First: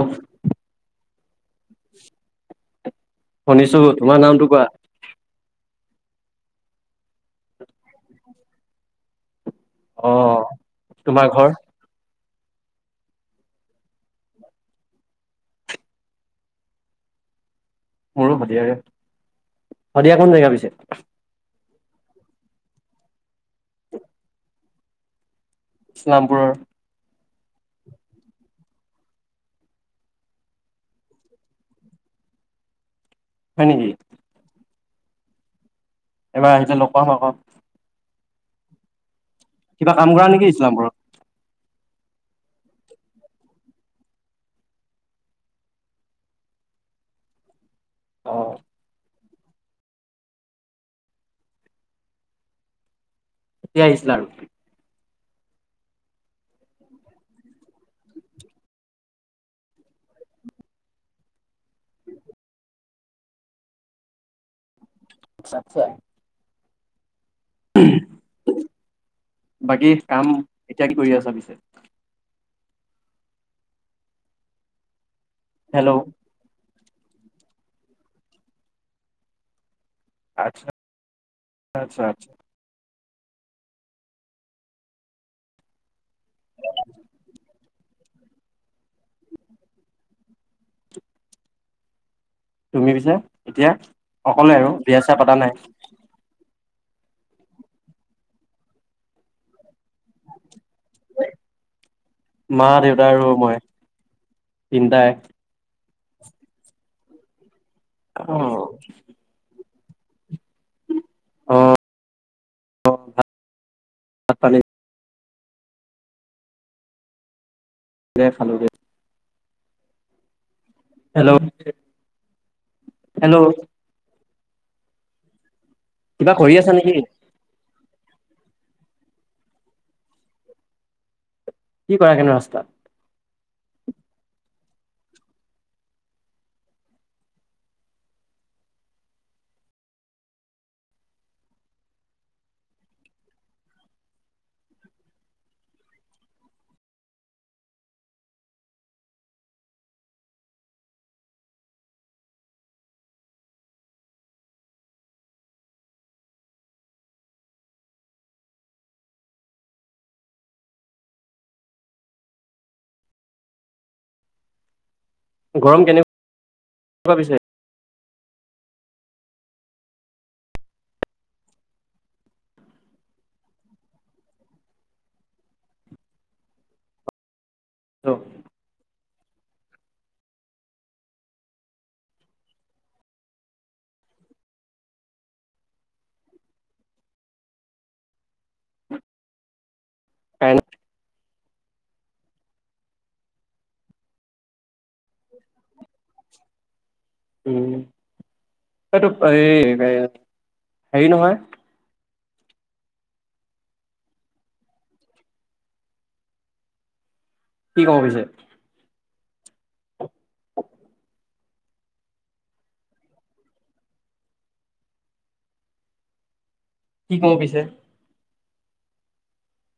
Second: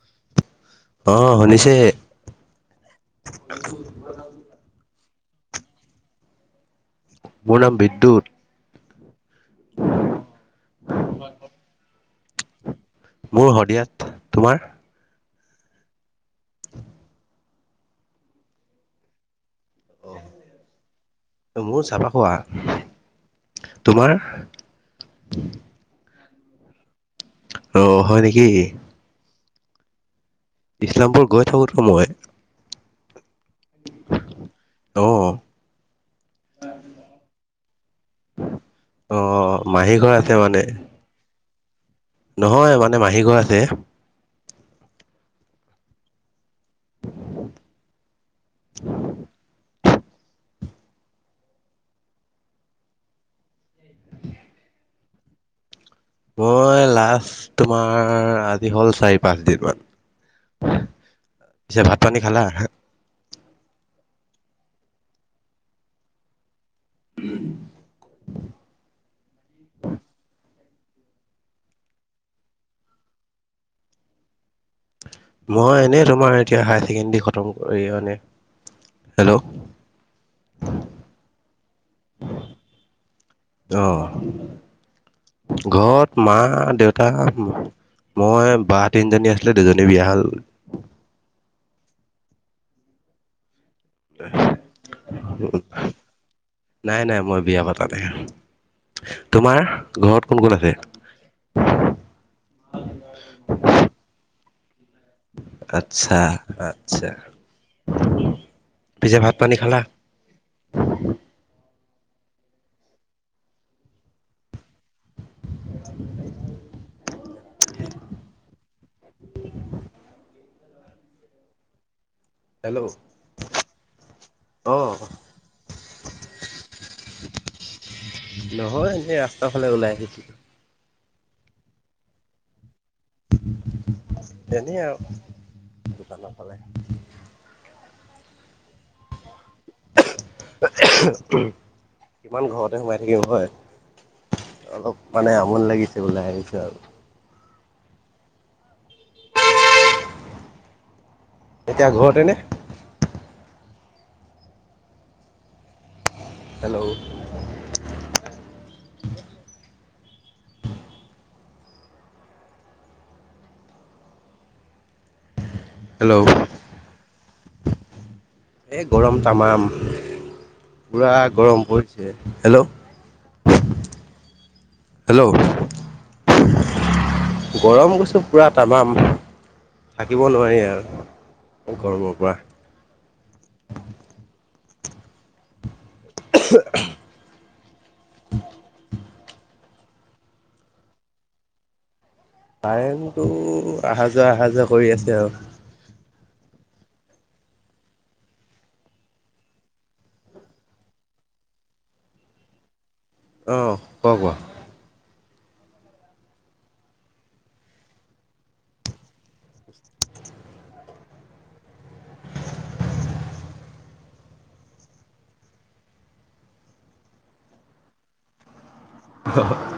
Of. অ শুনিছে। শুনিছো তোমাৰ নামটো কোৱা। মোৰ নাম বিদ্যুত। অ তোমাৰ ঘৰ। মোৰ শদিয়াত তোমাৰ। মোৰো শদিয়াৰে শদিয়াৰ কোন জেগা পিছে। মোৰ চেপা খোৱা তোমাৰ। ইছলামপুৰৰ। অ হয় নেকি। ইছলামপুৰ গৈ থাকোতো মই। হয় নেকি। অও। এবাৰ আহিলে লগ পাম আক। অ কিবা মাহী কাম ঘৰ কৰা আছে নেকি মানে। ইছলামপুৰত নহয় মানে মাহী ঘৰ আছে। অ [unintelligible] কেতিয়া আহিছিলা, মই লাষ্ট তোমাৰ আজি হ'ল চাৰি পাঁচদিন মান। পিছে ভাত পানী খালা। [unintelligible] [inaudible] বাকী কাম এতিয়া কি কৰি আছা পিছে? মই হেল্ল' এনেই তোমাৰ এতিয়া হায়াৰ ছেকেণ্ডৰী খতম কৰি মানে হেল্ল', আচ্ছা আচ্ছা- আচ্ছা। অহ, ঘৰত মা, দেউতা মই বাহ তিনিজনী আছিলে দুজনী বিয়া হ'ল। তুমি পিছে এতিয়া অকলে আৰু বিয়া চিয়া পাতা নাই? নাই -নাই মই বিয়া পাতা নাই তোমাৰ ঘৰত কোন-কোন আছে? মা, দেউতা আৰু মই তিনিটাই। আচ্ছা -আচ্ছা অ পিছে ভাত পানী খালা? অ', অ', ভা -ভাত পানী [unintelligible] যে খালোঁ গে। হেল্ল', হেল্ল', হেল্ল' অহ। কিবা কৰি আছা নেকি? নহয় এনেই ৰাস্তা ফালে ওলাই আহিছোঁ। কি কৰা গেনো ৰাস্তাত? তেনে আৰু [unintelligible] নাপালে। [unintelligible] কিমান ঘৰতে সোমাই থাকিম হয়। অলপ মানে আমনি লাগিছে ওলাই আহিছোঁ আৰু। এতিয়া ঘৰতেনে? হেল্ল', গৰম কেনে হেল্ল' [inaudible] কুৱা পিছে? এ গৰম তামাম পুৰা গৰম পৰিছে হেল্ল', হেল্ল', গৰম কৈছো পুৰা তামাম থাকিব নোৱাৰি আৰু গৰমৰ পৰা। [unintelligible] কাৰেন [unintelligible] কাৰেণ্টটো আহা যোৱা- আহা যোৱা কৰি আছে আৰু। উম, এইটোপ এই হে হেৰি নহয়? অহ, কোৱা- কোৱা? কি ক'ব পিছে? কি কওঁ পিছে? হ [unintelligible]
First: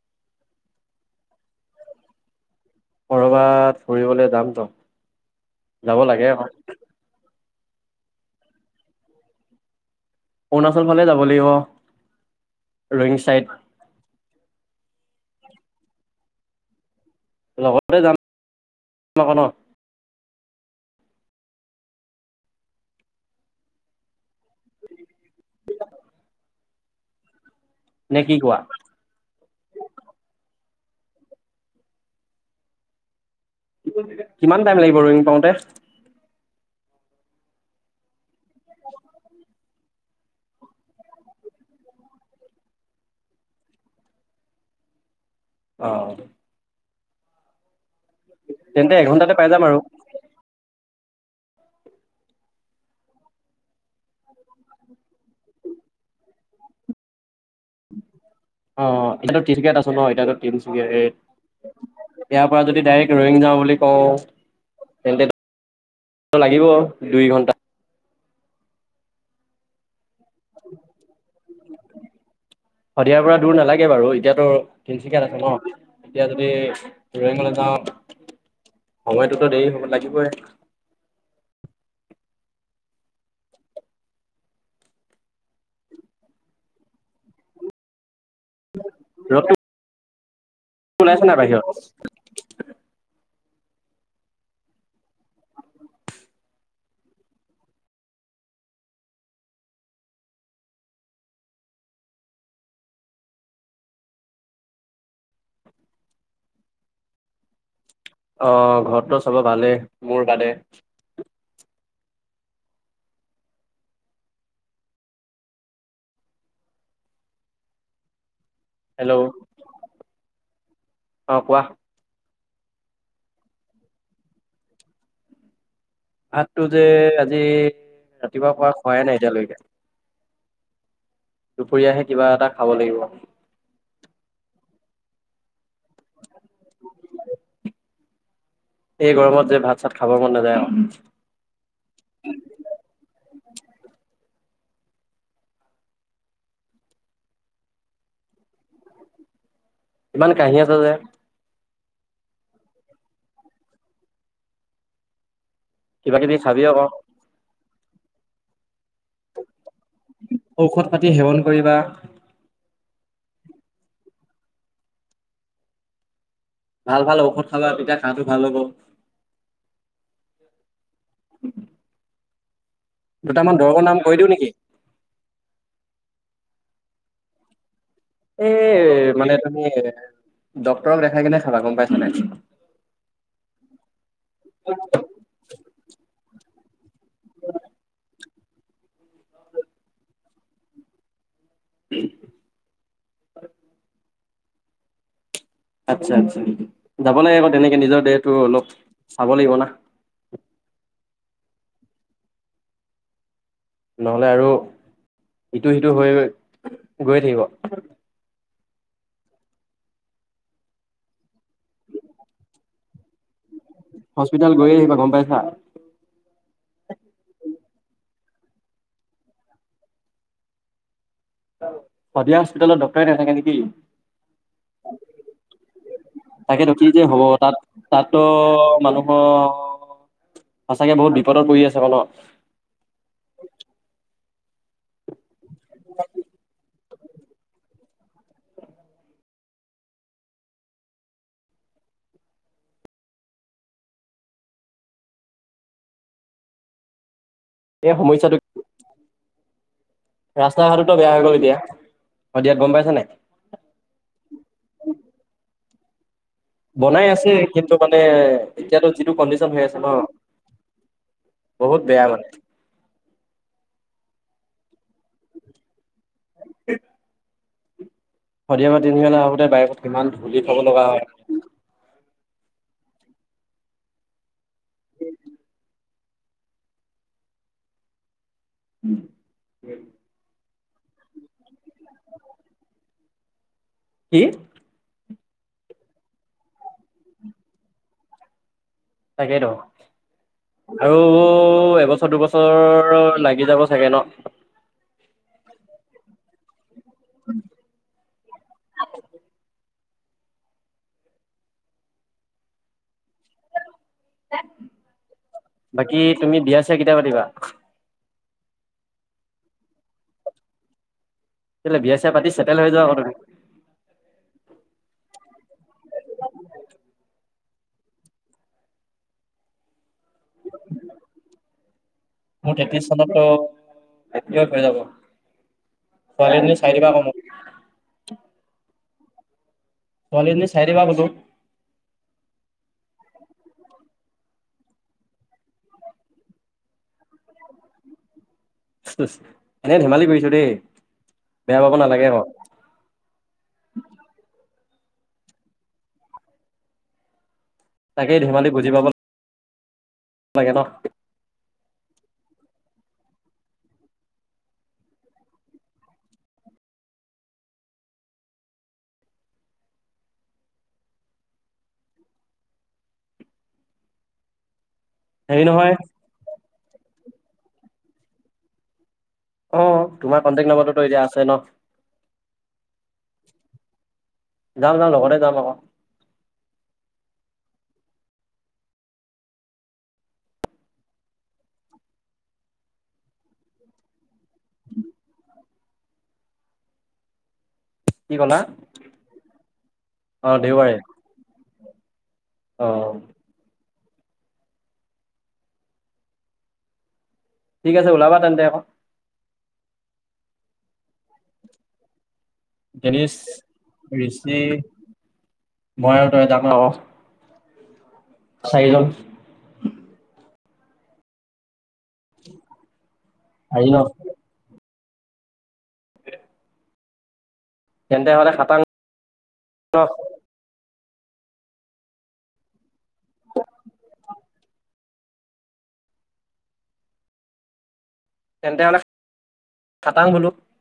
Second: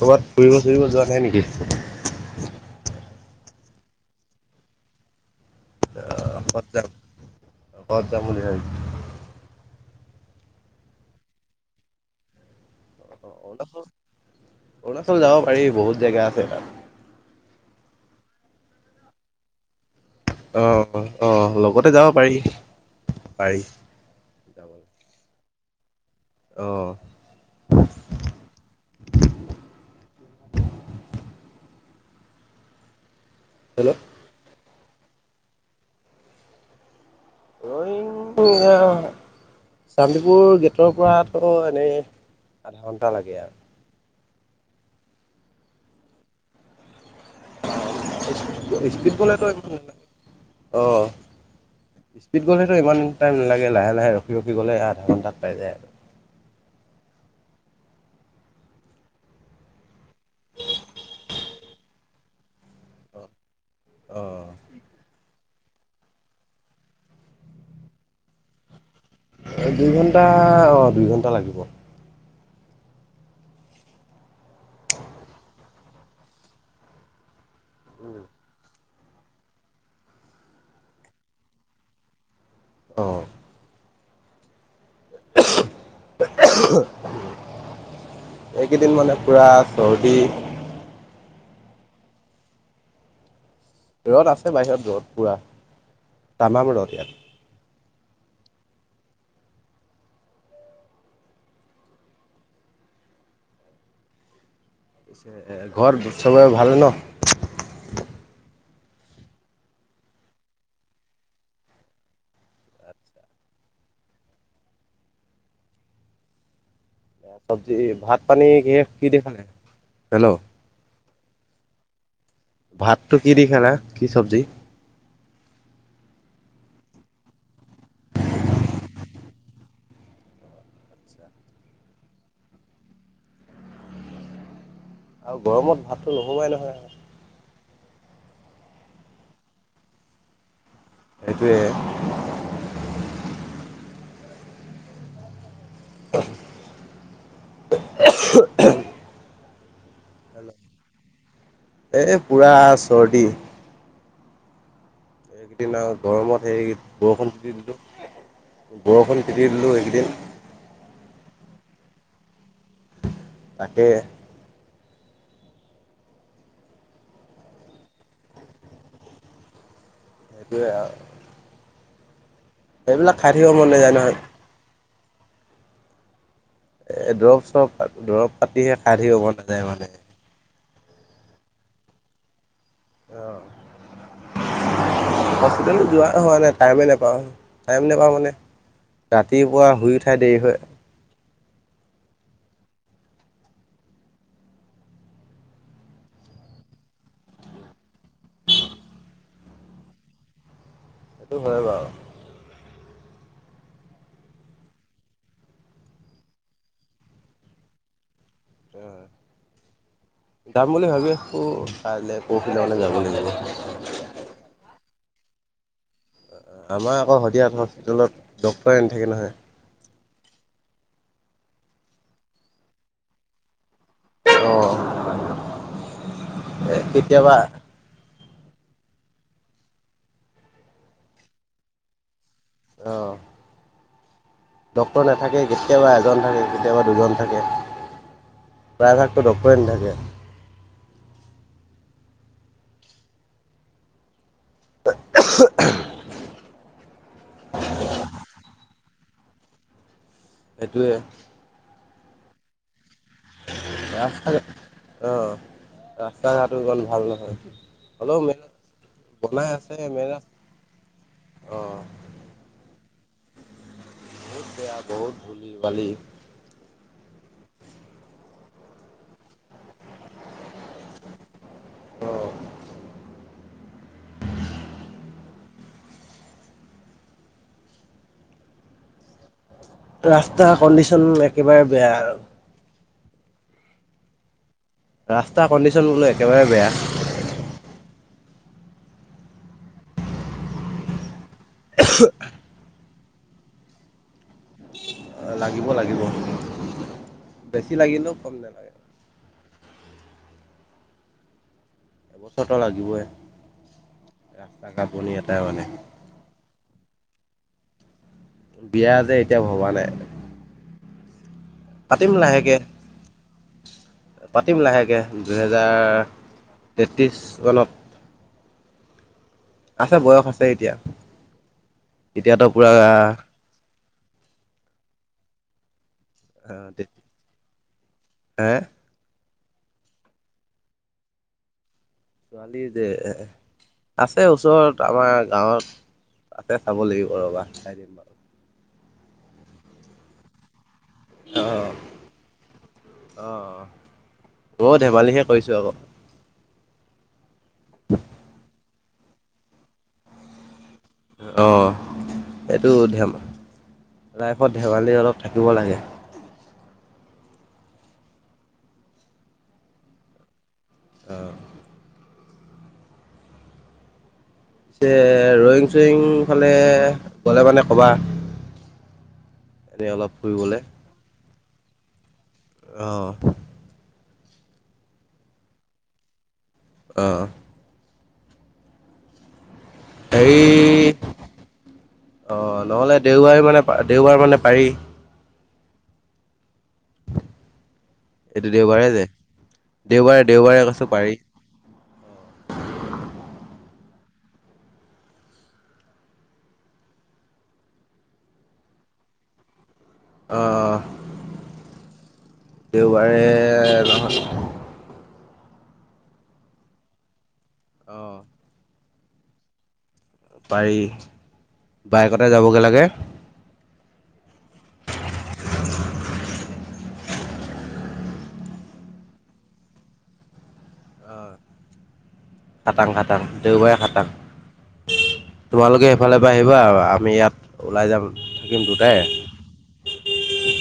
ক'বাত ফুৰিব চুৰিব যোৱা নাই নেকি? কৰবাত ফুৰিবলে যাম ত'। অ, ক'ত যাম- ক'ত যাম বুলি ভাবি [unintelligible] অৰুণাচল ফালে যাব লাগিব। ৰয়িং [unintelligible] চাইড অৰুণাচল যাব পাৰি বহুত জেগা আছে তাত। লগতে যাম [unintelligible] অ', [unintelligible] অহ, লগতে যাব পাৰি - পাৰি। [inaudible] [unintelligible] অ', নে কি কোৱা? হেল্ল', কিমান টাইম লাগিব আৰু [unintelligible] পাওঁতে? অ [unintelligible] শান্তিপুৰ গেটৰ পৰাতো এনেই আধা ঘণ্টা লাগে ইয়াৰ অ', তেন্তে স্পীড এঘন্টাতে গ'লেটো পাই যাম আৰু এঘন্টা নালাগে আহ স্পীড গ'লেতো ইমান টাইম নালাগে লাহে লাহে ৰখি ৰখি গলে আধা ঘণ্টাত পাই যায় আৰু অ এতিয়াতো তিনিচুকীয়াত আছে ন এতিয়াতো তিনিচুকীয়া ইয়াৰ পৰা যদি ডাইৰেক্ট ৰয়িং যাওঁ বুলি কও অ' তেন্তে লাগিব দুই ঘণ্টা। দুইঘণ্টা অ দুই ঘণ্টা লাগিব। শদিয়াৰ পৰা দূৰ নালাগে বাৰু এতিয়াতো তিনিচুকীয়াত আছ ন এতিয়া যদি ৰয়িঙলে যাওঁ সময়টোতো দেৰি হ'ব লাগিবই। অহ [unintelligible] এইকেইদিন মানে পুৰা চৰ্দি ওলাইছ নাই বাহিৰত ৰ'দ আছে বাহিৰত ৰ'দ পূৰা তামাম ৰ'দ ইয়াত পিছে ঘৰত চবৰে ভাল ন? অ ঘৰতটো চব ভালে মোৰ বাদে চব্জি ভাত পানী কিহে, কি হেল্ল' দি খালে হেল্ল' অ কোৱা ভাতটো কি দি খালা কি চব্জি? ভাতটো যে আজি ৰাতিপুৱা পা খুৱাই নাই এতিয়ালৈকে দুপুৰীয়াহে কিবা এটা খাব লাগিব। আৰু গৰমত ভাতটো নোহোমাই নহয়। এই গৰমত যে ভাত চাত খাব মন নাযায় অ। সেইটোৱে [unintelligible] ইমান কাহী আছা যে? এই পূৰা চৰ্দি। সেদিনা আও কিবা কিবি গৰমত খাবি সেই আকৌ বৰষুণ তিতি দিলোঁ বৰষুণ তিতি দিলোঁ এইকেইদিন ঔষধ পাতি সেৱন কৰিবা তাকে ভাল ভাল ঔষধ খাবা তেতিয়া কাহটো ভাল হ'ব। সেইটোৱে আও উম সেইবিলাক খাই থাকিবা মন নযায় নহয়। দিও নেকি দৰৱ চৰব পা দৰৱ এই পাতিহে খাই থাকিব মানে মন তুমি নাযায় মানে। ডক্তৰক দেখাই কিনে খাবা গম পাইছা নাই। হস্পিতেলত যোৱা হোৱা নাই টাইমে নেপাওঁ টাইম নেপাওঁ মানে ৰাতিপুৱা শুই উঠাই দেৰি হয় [unintelligible] আচ্ছা আচ্ছা যাব লাগে আকৌ তেনেকে নিজৰ দেটো অলপ চাব লাগিব না। সেইটো হয় বাৰু নহ'লে আৰু ইটো সিটো হৈ গৈ গৈয়ে থাকিব। যাম বুলি ভাবি আছোঁ কাইলে পৰহিলে মানে যাব লাগিব। হস্পিটাল গৈয় আহিবা গম পাইছা? আমাৰ আকৌ শদিয়াত হস্পিটেলত ডাক্তৰে নাথাকে নহয়। শদিয়া হস্পিটেলত ডক্তৰে নাথাকে নেকি? অঁ তাকেতো কি যে হ'ব কেতিয়াবা তাত তাততো মানুহৰ সচাকে বহুত বিপদত পৰি আছে অ ন‌। অ ডক্তৰ নাথাকে কেতিয়াবা এজন থাকে কেতিয়াবা দুজন থাকে প্ৰায়ভাগতো ডক্টৰে নাথাকে। [unintelligible] এই সমস্যাটো, ৰাস্তা ঘাটতো সেইটোৱে বেয়া হৈ গল এতিয়া। শদিয়াত গম পাইছা নাই? অহ আহ [unintelligible] বনাই আছে কিন্তু মানে মেইন এতিয়াতো যিটো বনাই কণ্ডিচন হৈ আছে ন মেইন ৰাস্তা অঁ বহুত বেয়া মানে। বহুত বেয়া বহুত ধূলি বালি [unintelligible] শদিয়া পৰা তিনিচুকীয়া আহোতে বাইকত কিমান ধূলি খাব লগা হয়। অ [unintelligible] ৰাস্তাৰ কণ্ডিচন একেবাৰে বেয়া আৰু। সি ৰাস্তা কণ্ডিচন বো একেবাৰে বেয়া। তাকেই ত আৰু এবছৰ দুবছ- তৰ লাগি যাব চাগে ন। লাগিব লাগিব। বেছি লাগিলেও কম নালাগে। এবছৰতৰ লাগিবই। ৰাস্তা ঘাট বনি এটাই মানে বাকী তুমি বিয়া চিয়া কেতিয়া পাতিবা? বিয়া যে এতিয়া ভবা নাই, কেলে বিয়া চিয়া পাতিম পাতি লাহেকে। চেটেল হৈ যোৱা আকৌ তুমি। পাতিম লাহেকৈ দুহেজাৰ তেত্ৰিছ মানত। আছে বয়স আছে এতিয়া এতিয়াতো পূৰা এটি অল থৈ যাব। ছোৱালী এজনী অ চাই দিবা তেত আকৌ মোক হে ছোৱালী এজনী চাই দিবা বোলো। ছোৱালী যে আছে ওচৰত আমাৰ গাঁৱত আছে চাব লাগিব ৰ'বা চাই দিম। এনেই ধেমালি কৰিছো দেই অ বেয়া পাব নালাগে ক। অ মইয়ো ধেমালিহে কৰিছো আক। তাকেই ধেমালি বুজি পাব- লাগে ন। অ এইটো ধেম লাইফত ধেমালি অলপ থাকিব লাগে। অ। যে হেৰি ৰয়িং নহয় চয়িং ফালে গ'লে মানে ক'বা। অ এনেই অলপ তোমাৰ কণ্টেক্ট ফুৰিবলে। নম্বৰটোতো এতিয়া আছে ন। অ। যাম যাম লগতে যাম আক- অ। হেৰি অ নহ'লে দেওবাৰ মানে দেওবাৰ মানে পাৰি। কি ক'লা এইটো দেওবাৰে যে দেওবাৰে দেওবাৰে কৈছো পাৰি। অ ঠিক আছে ওলাবা তেন্তে আক। অ দেওবাৰে ডেনিছ ঋষি নহ- মই আৰু তাত যামে লগ। অ। চাৰি লগছ পাৰি বাইকতে যাবগে লাগে। আহি ল'ক। তেন্তে হ'লে খাটাং [inaudible] ন'? হাআ খাটং খাটং দেওবাৰে খাটং তোমালোকে সেইফালৰ পৰা আহিবা আমি ইয়াত ওলাই যাম। তেন্তে থাকিমতো হ'লে খাটাং বোলো দুটাই।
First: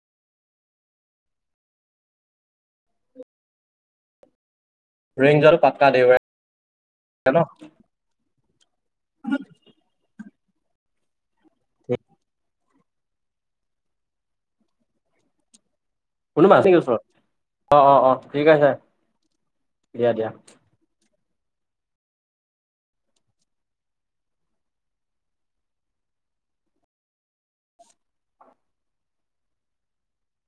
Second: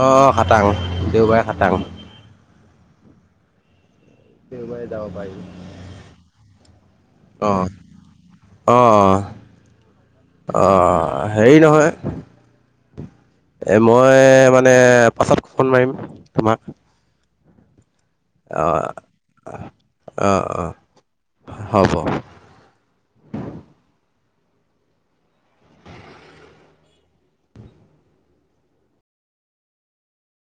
অ, খাটাং দেওবাৰে খাটাং। দেওবাৰে যাব ৰয়িং যোৱাটো পাক্কা দেওবাৰে পাৰিম ন। অ। অ', অ', অ', অ', হেৰি নহয়? এ মই মানে পাছত ফন মাৰিম। কোনোবা তোমাক আছে কি ওচৰত অ', অ', অ', ঠিক আছে অ', অ', দিয়া দিয়া। অ', অ', হ'ব।